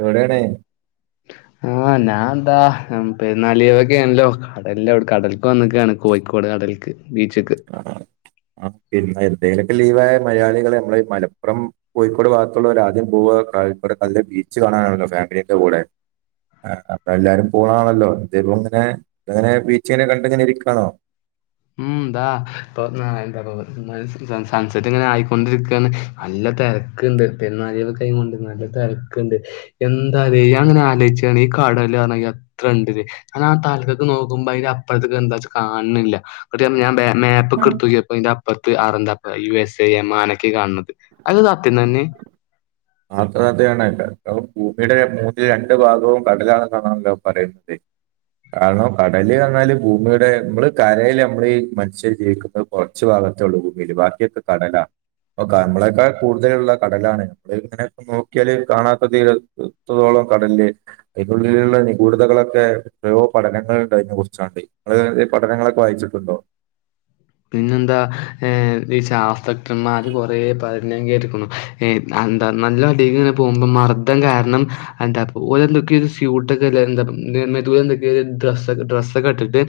എവിടെയാണ്? ആഹ് ഞാൻ ഇതാ ഉം പെരുന്നാള് ലീവൊക്കെ ആണെല്ലോ? അതെല്ല ഔട് കടെൽക്ക് വന്ന്ക്കാണ് കോഴിക്കോട് കടെൽക്ക് ബീച്ച്ക്ക്. ആഹ് [unintelligible] എന്തെലൊക്കെ ലീവായ മലയാളികള് ഞമ്മള് മലപ്പുറം കോഴിക്കോട് ഭാഗത്തുള്ളോര് ആദ്യം പോവാ ക [unintelligible] ബീച്ച് കാണാനാണല്ലോ ഫാമിലീന്റെ കൂടെ. ആഹ് അപ്പൊ എല്ലാരും പോണാണല്ലോ ഇതെപ്പൊ ഇങ്ങെനെ, ഇങ്ങെനെ ബീച്ചിങ്ങനെ കണ്ട്ങ്ങെനെ ഇരിക്കാണോ? ഉം ഇതാ ഇപ്പൊ ആഹ് എന്താപ്പൊ [unintelligible] സൺസെറ്റ് ഇങ്ങെനെ ആയിക്കൊണ്ടിര്ക്കാണ് നല്ലെ തെരക്ക്ണ്ട് പെര്ന്നാൾ ലീവൊക്കെ ആയികൊണ്ട് നല്ലെ തെരക്ക്ണ്ട്. എന്താലെ ഞാ ഇങ്ങെനെ ആലോയിച്ചാണ് ഈ കടല് കാണാൻ എത്രെണ്ട്ലേ? ആഹ് തൽക്കെക്ക് നോക്കുമ്പോ അയ്ന് അപ്പർത്ത്ക്ക് എന്താച്ചാ കാൺണില്ലാ. ഓടി വന്ന് ഞാൻ ബേ മേപ്പക്കെട്ത്തോക്കിയപ്പൊ അയ്ന്റപ് പ്പെർത്ത് അടെന്താപ്പം യു എസ് എ, യെമാനൊക്കെ കാണത് അത് സത്യം തെന്നെ? ആഹ് ഒക്കെ സത്യാണ് കാരണം ഭൂമിയുടെ മൂന്നിൽ രണ്ട് ഭാഗവും കടലാണ്ന്നാണല്ലോ പറയുന്നത്. കാരണം കടല് പർഞ്ഞാല് ഭൂമിയുടെ ഇമ്മള് കരേല് നമ്മളീ മനുഷ്യർ ജീവിക്കുന്നെത് കൊറച്ച് ഭാഗത്തെ ഇള്ളൂ ഭൂമിയില് ബാക്കിയൊക്കെ കടലാണ്. ഇപ്പോ ക നമ്മളേക്കാ കൂടുതലുള്ളെ കടലാണ് [unintelligible] അങ്ങനെ ഇപ്പോ നോക്കിയാല് കാണാത്ത തീരത്തോളം കടെല് അതിനുള്ളിലുള്ള നിഗൂഢതകളൊക്കെ എത്രയോ പഠനങ്ങള്ണ്ട് അയ്നെ കുറിച്ചാണ്ട്. ഇങ്ങെള് എന്തേ പഠനങ്ങളൊക്കെ വായിച്ചിട്ടുണ്ടോ? പിന്നെന്താ ഏഹ് ഈ ശാസ്ത്രജ്ഞന്മാര് കൊറെ പറയും ഞാൻ കേട്ട്ക്കണു ഈ എന്താ നല്ല അടീക്കിങ്ങനെ പോകുമ്പോ മർദം കാരണം ആന്താ ഓലെന്തൊക്കെയോ ഒരു സ്യൂട്ടൊക്കെല്ലെ [unintelligible] എന്തൊക്കെയോ ഡ്രസെക്കെ ഡ്രസ്സൊക്കെ ഇട്ടിട്ട്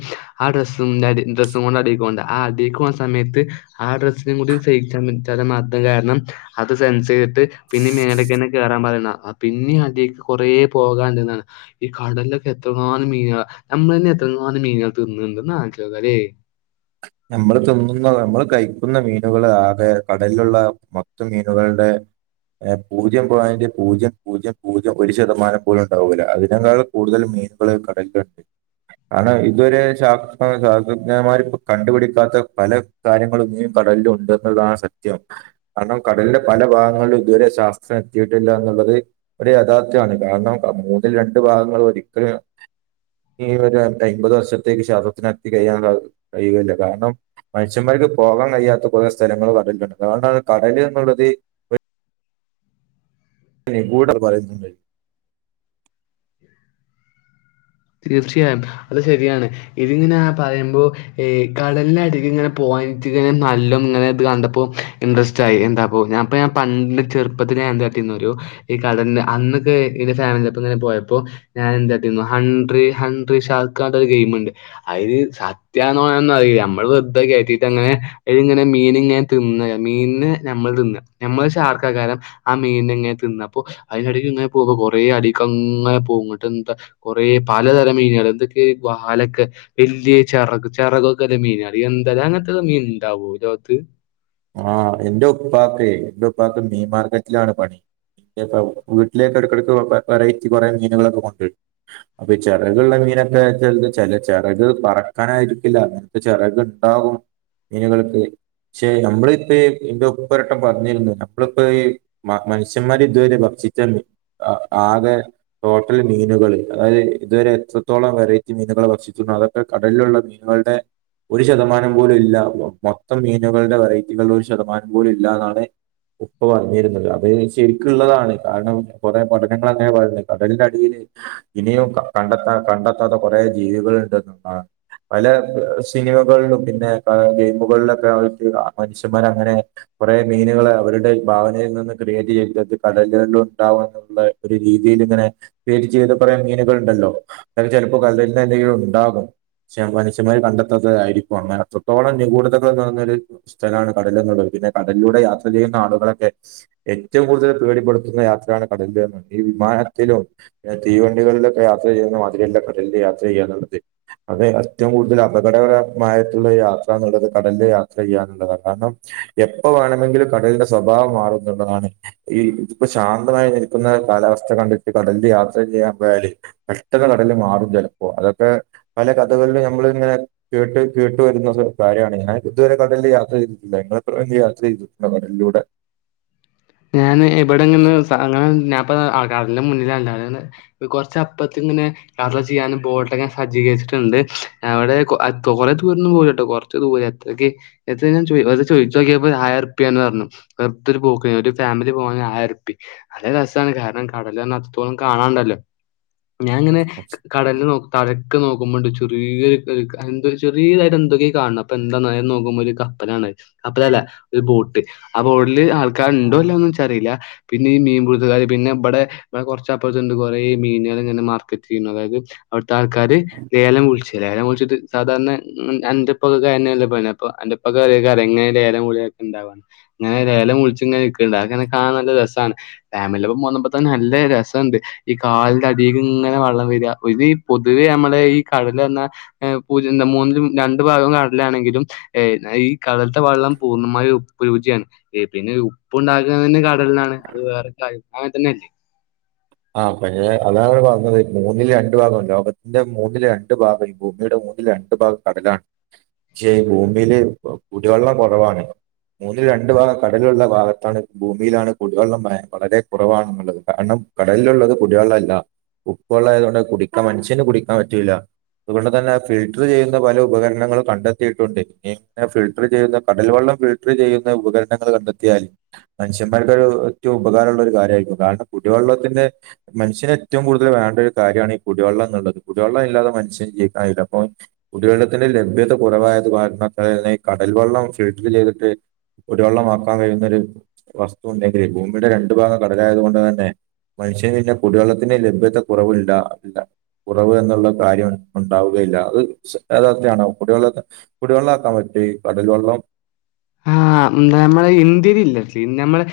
ആ ഡ്രസ്സും അടി ഡ്രസ്സും കൊണ്ട് അടിക്കോണ്ടെ ആ അടീക്ക് പോണ സമയത്ത് ആ ഡ്രസ്സിനും കൂടി [unintelligible] ചെല മർദം കാരണം അത് സെൻസ് ചെയ്തിട്ട് പിന്നെ മേലെക്കെന്നെ കേറാൻ പറയുന്നാ പിന്നേം അടീക്ക് കൊറേ പോകാന്ണ്ട്ന്നാണ് ഈ കടലിലൊക്കെ എത്രങ്ങാനം മീനുകളാ നമ്മളെന്നെ എത്രങ്ങാനം മീനുകളെ തിന്ന്ണ്ട് ഒന്ന് ആലോയിച്ചോക്കാല്ലേ നമ്മള് തിന്നുന്ന നമ്മള് കഴിക്കുന്ന മീനുകൾ ആകെ കടലിലുള്ള മൊത്തം മീനുകളുടെ ഏഹ് പൂജ്യം പോയിന്റ് പൂജ്യം പൂജ്യം പൂജ്യം ഒരു ശതമാനം പോലും ഉണ്ടാവൂല്ലാ അതിനേങ്ങാൾ കൂടുതൽ മീനുകൾ കടലിലുണ്ട് കാരണം ഇതുവരെ ശാസ്‌ത്ര ശാസ്ത്രജ്ഞമാരിപ്പം കണ്ടുപിടിക്കാത്ത പല കാര്യങ്ങളും ഇനിയും കടലിലുണ്ട് എന്നുള്ളതാണ് സത്യം കാരണം കടലിന്റെ പല ഭാഗങ്ങളിലും ഇതുവരെ ശാസ്ത്രം എത്തിയിട്ടില്ലാ എന്നുള്ളത് ഒരു യഥാർത്ഥ്യമാണ് കാരണം മൂന്നിൽ രണ്ടു ഭാഗങ്ങൾ ഒരിക്കലും ഈ ഒരു അയിമ്പത് വർഷത്തേക്ക് [unintelligible] കയ്യാൻ കയ്യൂല്ലാ കാരണം മനുഷ്യന്മാർക്ക് പോകാൻ കഴിയാത്ത കുറെ സ്ഥലങ്ങള് കടലില്ണ്ട് അതുകൊണ്ടാണ് കടല് എന്നുള്ളത് നിഗൂഡാന്ന് പറയുന്നത് തീർച്ചയായും അത് ശെരിയാണ് ഇതിങ്ങനെ പറയുമ്പോ ഈ കടലിനടിയിൽ ഇങ്ങനെ [unintelligible] നല്ലോ ഇങ്ങനെ ഇത് കണ്ടപ്പോ ഇൻട്രസ്റ്റ് [unintelligible] എന്താപ്പോ ഞാൻ ഇപ്പ ഞാൻ പണ്ട് ചെറുപ്പത്തില് ഞാൻ എന്താട്ടീന്നു അറിയോ ഈ കടൽന്റെ അന്നൊക്കെ ഇന്റെ ഫാമിലിൻ്റെപ്പങ്ങനെ പോയപ്പോ ഞാൻ എന്താട്ടീന്നു ഹൺ ട്രീ, ഹൺട്രി ഷാർക്കാ പറഞ്ഞിട്ടൊരു ഗെയിമ്ണ്ട്. അത് സത്യാണോ അതൊന്നും അറീല്ല നമ്മൾ വെർ തെ കേട്ടീട്ട് അങ്ങനെ അയ്ല് ഇങ്ങനെ മീൻങ്ങെ തിന്നാ. മീൻനെ ഞമ്മൾ തിന്നാ. ഞമ്മള് ശാർക്കാകാരം ആ മീൻനെ ഇങ്ങനെ തിന്നാ. അപ്പോ അയിൻ്റെടീല് ഇങ്ങെ പോകും കൊറേ അടീക്കങ്ങനെ പോകും. ഇങ്ങട്ട് എന്താ കൊറേ പലതര മീനേള് ഇതൊക്കെ വാലൊക്കെ വല്യെ ചെറക്. ചെറകൊക്കെ ഇല്ലെ മീനേള്. എന്താലേ അങ്ങനത്തൊക്കെ മീൻ ഇണ്ടാവോ ഈ ലോകത്ത്? ആഹ് എന്റെ ഉപ്പാക്കേ എൻ്റെ ഉപ്പക്ക് മീൻ മാർക്കറ്റിലാണ് പണി. ചെലപ്പം വീട്ടിലേക്ക് എടക്കെടക്ക് [unintelligible] വെറൈറ്റി കൊറേ മീനുകളൊക്കെ കൊണ്ടുവരും. അപ്പൊ ഈ ചെറക്ള്ള മീനൊക്കെ ചെലത് ചെല ചെറക് പറക്കാനായിരിക്കില്ല. അങ്ങനെ ത്തെ ചിറക് ഇണ്ടാകും മീനുകൾക്ക്. [unintelligible] ഞമ്മളിപ്പേ ഇന്റെ ഉപ്പ ഒരട്ടം പറഞ്ഞിര്ന്നു. ഞമ്മളിപ്പോ ഈ മ മനുഷ്യന്മാര് ഇതുവരെ ഭക്ഷിച്ചന്ന് അ ആകെ ടോട്ടൽ മീനുകൾ അതായത് ഇതുവരെ എത്രത്തോളം വെറൈറ്റി മീനുകളെ ഭക്ഷിച്ചിണോ അതൊ ക്കെ കടലിലുള്ള മീനുകളുടെ ഒരു ശതമാനം പോലും ഇല്ല മൊ മൊത്തം മീ നുകളുടെ വെറൈറ്റികൾ ഒരു ശതമാനം പോലും ഇല്ലാന്നാണ് ഉപ്പ പറഞ്ഞിരുന്നത്. അത് ശരിക്ക്ള്ളതാണ് കാരണം കൊറേ പഠനങ്ങൾ അങ്ങനെ പറയുന്ന്. കടലിന്റെ അടീല് ഇനിയും കണ്ടത്താ കണ്ടെത്താത്ത കൊറെ ജീവികളുണ്ട് എന്നുള്ളതാ. പല സിനിമകളിലും പിന്നെ ക ഗെയിമുകളിലൊക്കെ ആയിട്ട് മനുഷ്യന്മാര് അങ്ങനെ കൊറേ മീനുകൾ അവരുടെ ഭാവനയിൽ നിന്ന് ക്രിയേറ്റ് ചെയ്തത് കടലുകളിലും ഉണ്ടാവുന്നും ഉള്ള ഒരു രീതീല് ഇങ്ങനെ ക്രിയേറ്റ് ചെയ്ത കൊറേ മീന്കള്ണ്ടല്ലോ. അത് ചെലപ്പം കടലിൻ്റെ അടീലും ഉണ്ടാകും. പക്ഷെ മനുഷ്യമാര് കണ്ടെത്താത്തത് ആയിരിക്കും. അങ്ങനെ അത്രത്തോളം നികൂഢതകൾ നിറഞ്ഞൊര് സ്ഥലാണ് കടല് എന്നുള്ളത്. പിന്നെ കടലിലൂടെ യാത്ര ചെയ്യുന്ന ആളുകളൊക്കെ ഏറ്റവും കൂടുതൽ പേടിപ്പെടുത്തുന്ന യാത്രയാണ് കടലില് എന്ന്. ഈ വിമാനത്തിലും തീവണ്ടികളിലൊക്കെ യാത്ര ചെയ്യുന്ന മാതിരിയല്ല കടലില് യാത്ര ചെയ്യാന്നുള്ളത്. അത് ഏറ്റവും കൂടുതൽ അപകടകരമായിട്ടുള്ള യാത്രാന്ന്ള്ളത് കടലിലെ യാ ത്ര ചെയ്യാന്നുള്ളതാ. കാരണം എപ്പ വേണമെങ്കിലും കടലിന്റെ സ്വഭാവം മാറും എന്നുള്ളതാണ്. ഈ ഇതിപ്പോ ശാന്തമായി നിൽക്കുന്ന കാലാവസ്ഥ കണ്ടിട്ട് കടലില് യാത്ര ചെയ്യാൻ പോയാല്, പെട്ടനെ കടല് മാറും ചെലപ്പോ അതൊക്കെ പല കഥകളിലും ഞമ്മൾ ഇങ്ങനെ കേട്ട് കേട്ട് വരുന്നൊരു കാര്യാണ്. ഞാന് ഇതുവരെ കടലില് യാത്ര ചെയ്തിട്ടില്ല. ഇങ്ങൾ എപ്പളെങ്കിലും യാത്ര ചെയ്തിട്ടുണ്ടോ കടലിലൂടെ? ഞാന് ഇബടെങ്ങെനെ സ അങ്ങനെ ഞാൻ പ്പൊ ആഹ് കടല്ന്റെ മുന്നിലാ [unintelligible] കൊറച്ചപ്പത്ത് ഇങ്ങനെ യാത്ര ചെയ്യാനും ബോട്ടൊക്കെ സജ്ജീകരിച്ചിട്ടുണ്ട്. അവിടെ കൊ തോനെ ദൂരൊന്നും പോകൂലട്ടോ. കൊറ് ച്ച് ദൂരെ. എത്രെക്കി, എത്രേന്ന് ഞാൻ ചോയ് അത് ചോയ്ച്ചോക്കിയപ്പോ ഒരായിരം ഉർപ്പ്യാന്ന് പർഞ്ഞു. വെർതൊരു പോക്കിന് ഒരു ഫാമിലി പോകാനാ ആയിരുർപ്പി. നല്ല രസാണ് കാരണം കടലർഞാ അത്രത്തോളം കാണാണ്ടല്ലോ. ഞാൻങ്ങനെ കടൽല് നോ തലക്കെ നോക്കുമ്പണ്ട് ചെറിയൊരു എന്ത ചെറിയതായിട്ട് എന്തൊക്കെ കാണ് ണാ. അപ്പെന്താന്നറിയാൻ നോക്കുമ്പോരു കപ്പലാണത്. കപ്പലല്ല ഒരു ബോട്ട് ആ ബോട്ടില് ആൾക്കാര് ണ്ടോ ഇല്ലേന്നൊന്നും ഇച്ചറീല്ല. പിന്നെ ഈ മീൻ പിടുത്തകാര് പിന്നെ ഇബടെ ഇബടെ കൊർച്ചപ്പർത്ത്ണ്ട് കൊറേ മീനാള് ങ്ങനെ മാർക്കറ്റ് ചെയ്യ്ണ്. അതായത് അവ്ട്ത്താള്ക്കാര് ലേലം വിള്ച്ച ലേലം വിള്ച്ച്ട്ട് സാധാരണ അന്റെ ഉപ്പാക്കൊക്കെ അതെന്നല്ലെ പണി. അപ്പൊ അന്റെ പ്പാക്ക് അറിയേക്കാരം എങ്ങനെ ലേലം വിളിയൊക്കെ ഇണ്ടാവാന്ന്. അങ്ങനെ ലേലം വിള്ച്ച്ങ്ങനെ കാണാൻ നല്ല രസാണ് ഫാമിലിന്റപ്പം പോന്നപ്പോ തന്നെ നല്ല രസംണ്ട്. ഈ കാലിന്റടീക്ക്ങ്ങനെ വള്ളം വെര ഇതീ പൊതുവേ ഞമ്മളെ ഈ കടലർഞാ. ഏ പൊര്ന്ത മൂന്നിലും രണ്ട് ഭാഗം കടലാണെങ്കിലും ഈ കടൽത്തെ വള്ളം പൂർണ്ണമായും ഉപ്പ് രുചിയാണ് പിന്നെ ഉ ഉപ്പുണ്ടാക്കുന്നതന്നെ കടൽന്നാണ് അത് വേറെ കാര്യം അങ്ങൻതന്നല്ലേ. ആ പക്ഷെ അതാണ് വ്ടെ പറഞ്ഞത് മൂന്നില് രണ്ടു ഭാഗം ലോകത്തിന്റെ മൂന്നില് രണ്ട്. രണ്ട് ഭാഗം ഈ ഭൂമിയുടെ മൂന്നില് രണ്ടു ഭാഗം കടലാണ്. ക്ഷെ ഭൂമില് കുടിവെള്ളം കൊറവാണ്. മൂന്നിൽ രണ്ടു ഭാഗം കടലുള്ള ഭാഗത്താണ് ഭൂമിയിലാണ് കുടിവെള്ളം വളരെ കുറവാണുള്ളത് കാരണം. കടലിലുള്ളത് കുടിവെള്ളല്ല ഉപ്പെള്ളായതു കൊണ്ട് കുടിക്കാൻ മനുഷ്യന് കുടിക്കാൻ പറ്റൂല്ല. അതുകൊണ്ട് തന്നെ ഫിൽട്ടർ ചെയ്യുന്ന പല ഉപകരണങ്ങളും കണ്ടെത്തിയിട്ടുണ്ട് ഇനി ഫിൽട്ടർ ചെയ്യുന്ന കടൽവെള്ളം ഫിൽ ട്ടർ ചെയ്യുന്ന ഉപകരണങ്ങൾ കണ്ടെത്തിയാൽ. മനുഷ്യന്മാർക്കേറ്റവും ഉപകാരൊള്ളരു കാര്യായിരിക്കും കാരണം കുടിവെള്ളത്തിന്റെ. മനുഷ്യനേറ്റവും കൂടുതൽ വേണ്ടൊരു കാര്യാണീ കുടിവെള്ളം ന്ന്ള്ളത് കുടിവെള്ളം ഇല്ലാതെ മനുഷ്യന് ജീവിക്കാൻ കഴിയില്ല അപ്പൊ. കുടിവെള്ളത്തിന്റെ ലഭ്യത കുറവായത് കാരണത്താലന്നെ ഈ കടൽവെള്ളം ഫിൽട്ടർ ചെയ്തിട്ട്. കുടിവെള്ളമാക്കാൻ കഴിയുന്നൊരു വസ്തു ണ്ടെങ്കിലേ ഭൂമിയുടെ രണ്ടു ഭാഗം കടലായത് കൊണ്ട് തന്നെ. മനുഷ്യന് പിന്നെ കുടിവെള്ളത്തിന്റെ ലഭ്യത കുറവുണ്ടാവില്ല. കുറവ് എന്നുള്ള കാര്യം ഉണ്ടാവുകയില്ല അത് യഥാർത്യാണോ കുടിവെള്ളം. കുടിവെള്ളാക്കാൻ പറ്റൊ ഈ കടൽ വെള്ളം. ആഹ് നമ്മളെ ഇന്ത്യയിലില്ല പിന്നമ്മളെ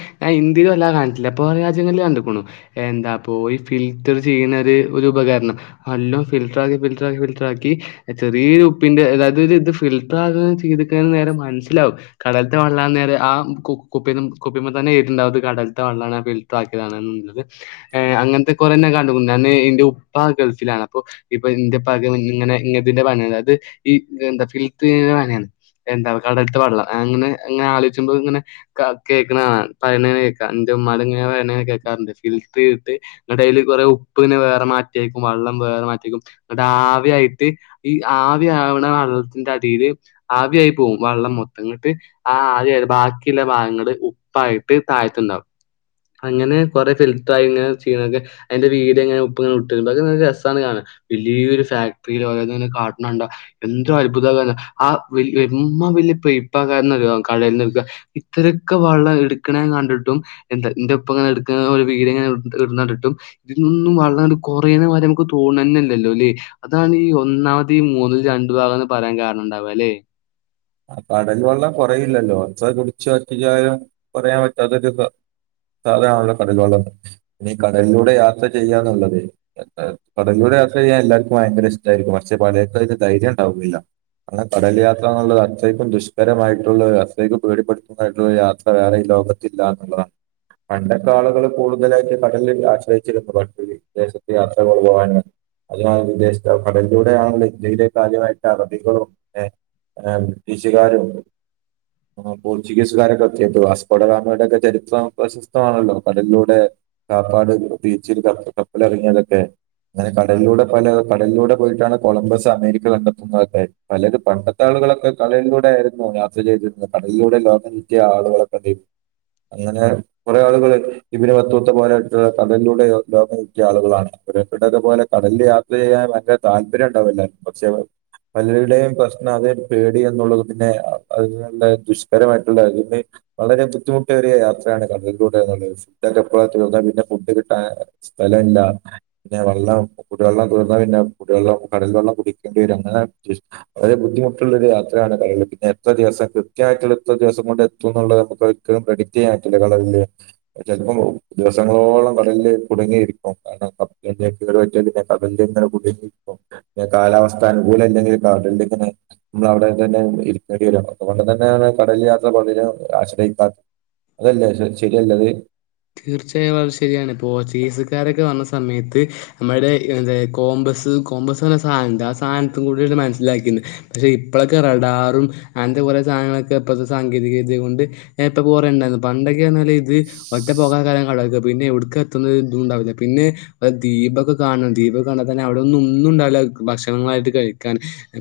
ഇന്ത്യല് വല്ലാതെ കണ്ട്ട്ടില്ല പൊറം രാജ്യങ്ങളില് കണ്ട്ക്ക്ണു. എന്താപോയി ഫിൽറ്റർ ചെയ്യണൊരു ഒരുപകരണം. അല്ലോ ഫിൽറ്ററാക്കി, ഫിൽറ്ററ്ററാക്കി, ഫിൽറ്ററാക്കി. ചെറിയൊരു പ്പിന്റെ അതായത് ഇത് ഫിൽട്ടറാണ് ചെയ്തക്ക്ണെ നേരെ മനസ്സിലാവും. കടൽത്തെ വെള്ളാ നേരെ ആ കുപ്പി കുപ്പിമ്മെ തന്നെ എയ്തീട്ടിണ്ടാവും ഇത് കടൽത്തെ വെള്ളാണ് ഫി ലറ്ററാക്കിയാതാണ്ള്ളത് അങ്ങൻത്തെ കൊറേ നാൻ കണ്ട്ക്കുണു ഞാന് എന്റെ ഉപ്പ ഗൾഫിലാണ് അപ്പോ. ഇപ്പൊ ഇന്റെ പ്പാക് ഇങ്ങനെ ഇങ്ങതിന്റെ പണിയാണ് ത് ഈ ഫിൽറ്ററെയ്യണ പണിയാണ്. എന്താ കടൽത്തെ വള്ളം അങ്ങനെ ഇങ്ങനെ ആലോയ്ച്ചുമ്പോ ങ്ങനെ. കേക്ണാണ പറേണെക്കാ എന്റെ ഉമ്മട്ങ്ങനെ പറയ്ണെ ഞാൻ കേക്കാറുണ്ട് ഫിൽറ്റർചെയ്ത്. ന്നട്ടയ്ല് കൊറേ ഉപ്പ് ങ്ങനെ വേറെ മാറ്റിയേക്കും വെള്ളം വേറെ മാറ്റിയേക്കും. ന്നട്ടാവിയായിട്ട് ഈ ആവി ആവണ വെള്ളത്തിന്റടില്. ആവിയായി പോവും വെള്ളം മൊത്തം. ന്ന്ട്ട് ആ ആവിയായി ബാക്കിള്ള ഭാഗങ്ങള് ഉപ്പായിട്ട് താഴത്ത്ണ്ടാവും. അങ്ങനെ കൊറെ ഫിൽട്ടറായി ഇങ്ങനെ ചെയ്യ്ണൊക്കെ അയ്ന്റെ വീഡിയോങ്ങനെ ഉപ്പ്ങ്ങെട്ട് [unintelligible] രസാണ് കാണാൻ. വലിയൊരു ഫാക്ടറിയിലോരോന്ന്ങ്ങനെ കാട്ടണണ്ട. എന്തത്ഭുത [unintelligible] ആ എമ്മാ വല്യ പൈപ്പകാര കടൽന്ന്ട്ക്ക. ഇത്രരൊക്കെ വള്ളം ഇട്ക്ക്ണ ഞാൻ കണ്ടിട്ടും. എന്ത എന്റെ ഒപ്പംങ്ങനെട്ക്ക്ണ വീഡിയോങ്ങനെ ഇടണണ്ട്ട്ടും. ഇതി നിന്നും വെള്ളങ്ങട് കൊറയ്ണ മാരി നമ്മക്ക് തോന്നണ്ല്ലല്ലോ ല്ലേ. അതാണ് ഈ ഒന്നാമത് ഈ മൂന്നിൽ രണ്ടു ഭാഗംന്ന് പറയാൻ കാരണംണ്ടാവ ല്ലെ. ആഹ് കടൽ വള്ളം കൊറയില്ലല്ലോ. എത്ര കുടിച്ചു വറ്റിച്ചാലും കൊറയാൻ പറ്റാത്തൊരു അതാണല്ലോ കടൽ വെള്ളം. ഇനി കടലിലൂടെ യാത്ര ചെയ്യാന്ന്ള്ളത്. കടലിലൂടെ യാത്ര ചെയ്യാൻ എല്ലാർക്കും ഭയങ്കര ഇഷ്ടായിരിക്കും. പക്ഷേ പലർക്കും അതിന് ധൈര്യം ഉണ്ടാവുകയില്ല. ആ കടൽ യാത്രാന്നുള്ളത് [unintelligible] ശരിക്കും ദുഷ്കരമായിട്ടുള്ളൊരവസ്ഥ അത്രക്കും പേടിപ്പെടുത്തുന്നതായിട്ടുള്ള യാത്ര വേറെ ഈ ലോകത്തില്ല എന്നുള്ളതാണ്. പണ്ടൊക്കെ ആളുകള് കൂടുതലായിട്ട് കടലിനെ ആശ്രയിച്ചിരുന്നു. പണ്ട് വിദേശത്ത് യാത്രകൾ പോകാനും [unintelligible] വിദേശത്ത് കടലിലൂടെ ആണല്ലോ ഇന്ത്യയിലേക്ക് ആദ്യമായി അറബികളും ഏഹ് [unintelligible] ബ്രിടീഷുകാരും ഏഹ് പോർച്ച്ഗീസ്കാരും [unintelligible] വാസ്ഗോഡഗാമയുടെ ഒക്കെ ചരിത്രം [unintelligible] സിദ്ധമാണല്ലോ കടലിലൂടെ കാപ്പാട് ബീച്ചിൽ കപ്പ കപ്പലെറങ്ങിയതൊക്കെ അങ്ങനെ കടലിലൂടെ പല കടലിലൂടെ പോയിട്ടാണ് കൊളംബസ് അമേരിക്ക കണ്ടെത്തുന്നതൊക്കെ. പലരും പണ്ടത്തെ ആളുകളൊക്കെ കടലിലൂടെ ആയിരുന്നു യാത്ര ചെയ്തിരുന്നത്. കടലിലൂടെ ലോകം ചുറ്റിയ ആളുകളൊക്കെ [unintelligible] അങ്ങനെ കൊറെേ ആളുകൾ ഇബ്നു ബത്തൂത്ത [unintelligible] കടലിലൂടെ ലോകം ചുറ്റിയ ആളുകളാണ് [unintelligible] പോലെ കടലില് യാത്ര ചെയ്യാൻ ഭയങ്കര താല്പര്യം ഉണ്ടാവും എല്ലാർക്കും പക്ഷെ പലരുടെയും പ്രശ്നം അതര് പേടി എന്നുള്ളതും പിന്നെ അതിനുള്ള ദുഷ്കരമായിട്ടുള്ള [unintelligible] വളരെ ബുദ്ധിമുട്ടേറിയ യാത്രയാണ് കടലിലൂടെ [unintelligible] ഫുഡ് ഒക്കെ തീർന്ന പിന്നെ ഫുഡ് കിട്ടാൻ സ്ഥലല്ല പിന്നെ വെള്ളം കുടിവെള്ളം തീർന്നാ പിന്നെ കുടിവെള്ളം കടൽ വെള്ളം കുടിക്കണ്ടി വരും അങ്ങനെ [unintelligible] വളരെ ബുദ്ധിമുട്ടുള്ളൊരു യാത്ര [unintelligible] പിന്നെ എത്ര ദിവസം കൃത്യമായിട്ടുള്ള എത്ര ദിവസം കൊണ്ട് എത്തുംന്നുള്ളത് നമുക്ക് ഒരിക്കലും പ്രെഡിക്ട് ചെയ്യാ പറ്റൂല കടലില് ചെലപ്പം ദിവസങ്ങളോളം കടലില് കുടുങ്ങിയിരിക്കും [unintelligible] കടലില് ഇങ്ങനെ [unintelligible] പിന്നെ കാലാവസ്ഥ അനുകൂല അല്ലെങ്കില് കടലില് ഇങ്ങനെ നമ്മളവ്ടെ [unintelligible] ഇരിക്കണ്ടി വരും അതുകൊണ്ട് തന്നെയാണ് കടലിലെ യാത്ര പലരും ആശ്രയിക്കാ അതല്ലേ [unintelligible] ശരിയല്ലെത് തീർച്ചയായും വളരെ ശരിയാണ്. പോർച്ചുഗീസുകാരൊക്കെ വന്ന സമയത്ത് നമ്മടെ എന്തേ കോംബസ് കോംബസ് പറഞ്ഞ സായനംണ്ട് ആ സായനത്തും കൂടിയാണ് മനസ്സിലാക്കീന്ന് പക്ഷെ ഇപ്പളൊക്കെ റഡാറും അങ്ങനത്തെ കൊറേ സാധനങ്ങളൊക്കെ ഇപ്പഴത്തെ സാങ്കേതിക വിദ്യ കൊണ്ട് [unintelligible] കൊറേ ഇണ്ടായിന്നു. പണ്ടൊക്കെ പറഞ്ഞാല് ഇത് ഒറ്റ പോക്കാക്കാരം കടല്ക്ക്‌. പിന്നെ എവ്ട്ക്കാ എത്ത്ന്നത് ഇതും ഇണ്ടാവൂല. പിന്നെ [unintelligible] ദീപൊക്കെ കാണും. ദീപൊക്കെ കണ്ടാ തന്നെ അവിടൊന്നും ഒന്നും ഉണ്ടാവില്ല ഭക്ഷണങ്ങളായിട്ട് കഴിക്കാന്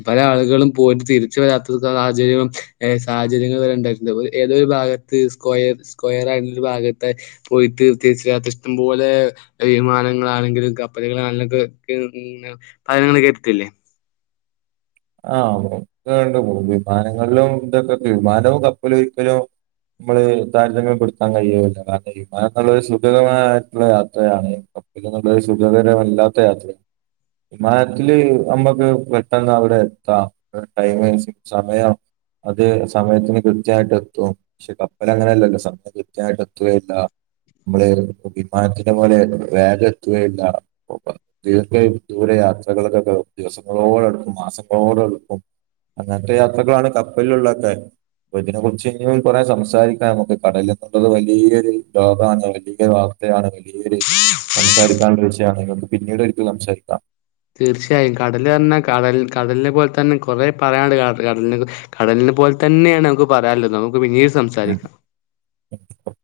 പല ആളുകളും പോയിട്ട് തിരിച്ച് വരാത്ത സാഹചര്യവും സാഹചര്യങ്ങൾ വരെ ഇണ്ടായിട്ട്ണ്ട്. ഏതൊരു ഭാഗ [unintelligible] സ്ക്വയർ സ്ക്വയർ ആയി [unintelligible] ഒരു ഭാഗത്ത് പോയിട്ട് തി തിരിച്ച് വരാത്ത ഇഷ്ടം പോലെ വിമാനങ്ങളാണെങ്കിലും കപ്പലുകളാണെങ്കിലും ഒക്കെ [unintelligible] ഇങ്ങൾ കേട്ടിട്ടില്ലേ ആഹ് അവിടൊക്കെണ്ട് [unintelligible] വിമാനങ്ങളിലും ഇതൊക്കെ വിമാനവും കപ്പലും ഒരിക്കലും നമ്മള് താരതമ്യപെടുത്താൻ കഴിയില്ല. കാരണം വിമാനംന്നുള്ളത് സുഖകരമായിട്ടുള്ള യാത്രയാണ് ഇപ്പം കപ്പല് എന്നുള്ളത് സുഖകരമല്ലാത്ത യാത്ര വിമാനത്തില് നമ്മക്ക് പെട്ടെന്ന് അവിടെ എത്താം. ഒരു ടൈം സമയം അത് സമയത്തിന് കൃത്യായിട്ട് എത്തും പക്ഷെ കപ്പല് അങ്ങനെയല്ലല്ലോ [unintelligible] കൃത്യായിട്ട് എത്തുകയില്ല നമ്മളെ വിമാനത്തിന്റെ പോലെ വേഗം എത്തുകയില്ല ദീർഘ ദൂര യാത്രകൾക്കൊക്കെ ദിവസങ്ങളോളെടുക്കും മാസങ്ങളോളം എടുക്കും അങ്ങനത്തെ യാത്രകളാണ് കപ്പലിലുള്ളക്കെ അപ്പൊ ഇതിനെ കുറിച്ച് ഇനിയും കുറേ സംസാരിക്കാൻ നമുക്ക് കടല് അത്രതൊരു വലിയൊരു ലോകണ് വലിയൊരു വാ [unintelligible] ഈ ഒരു സംസാരിക്കാനുള്ള വിഷയാണ് നമുക്ക് പിന്നീട് ഒരിക്കെ സംസാരിക്കാം തീർച്ചയായും കടല് പർഞ്ഞാ കടൽ കടലിനെ പോലെ തന്നെ കൊറേ പറയാണ്ട് കട കടൽന്ന് കടലിനെ പോലെ തന്നെയാണ് നമുക്ക് പറയാല്ലതും നമുക്ക് പിന്നീട് സംസാരിക്കാം [inaudible]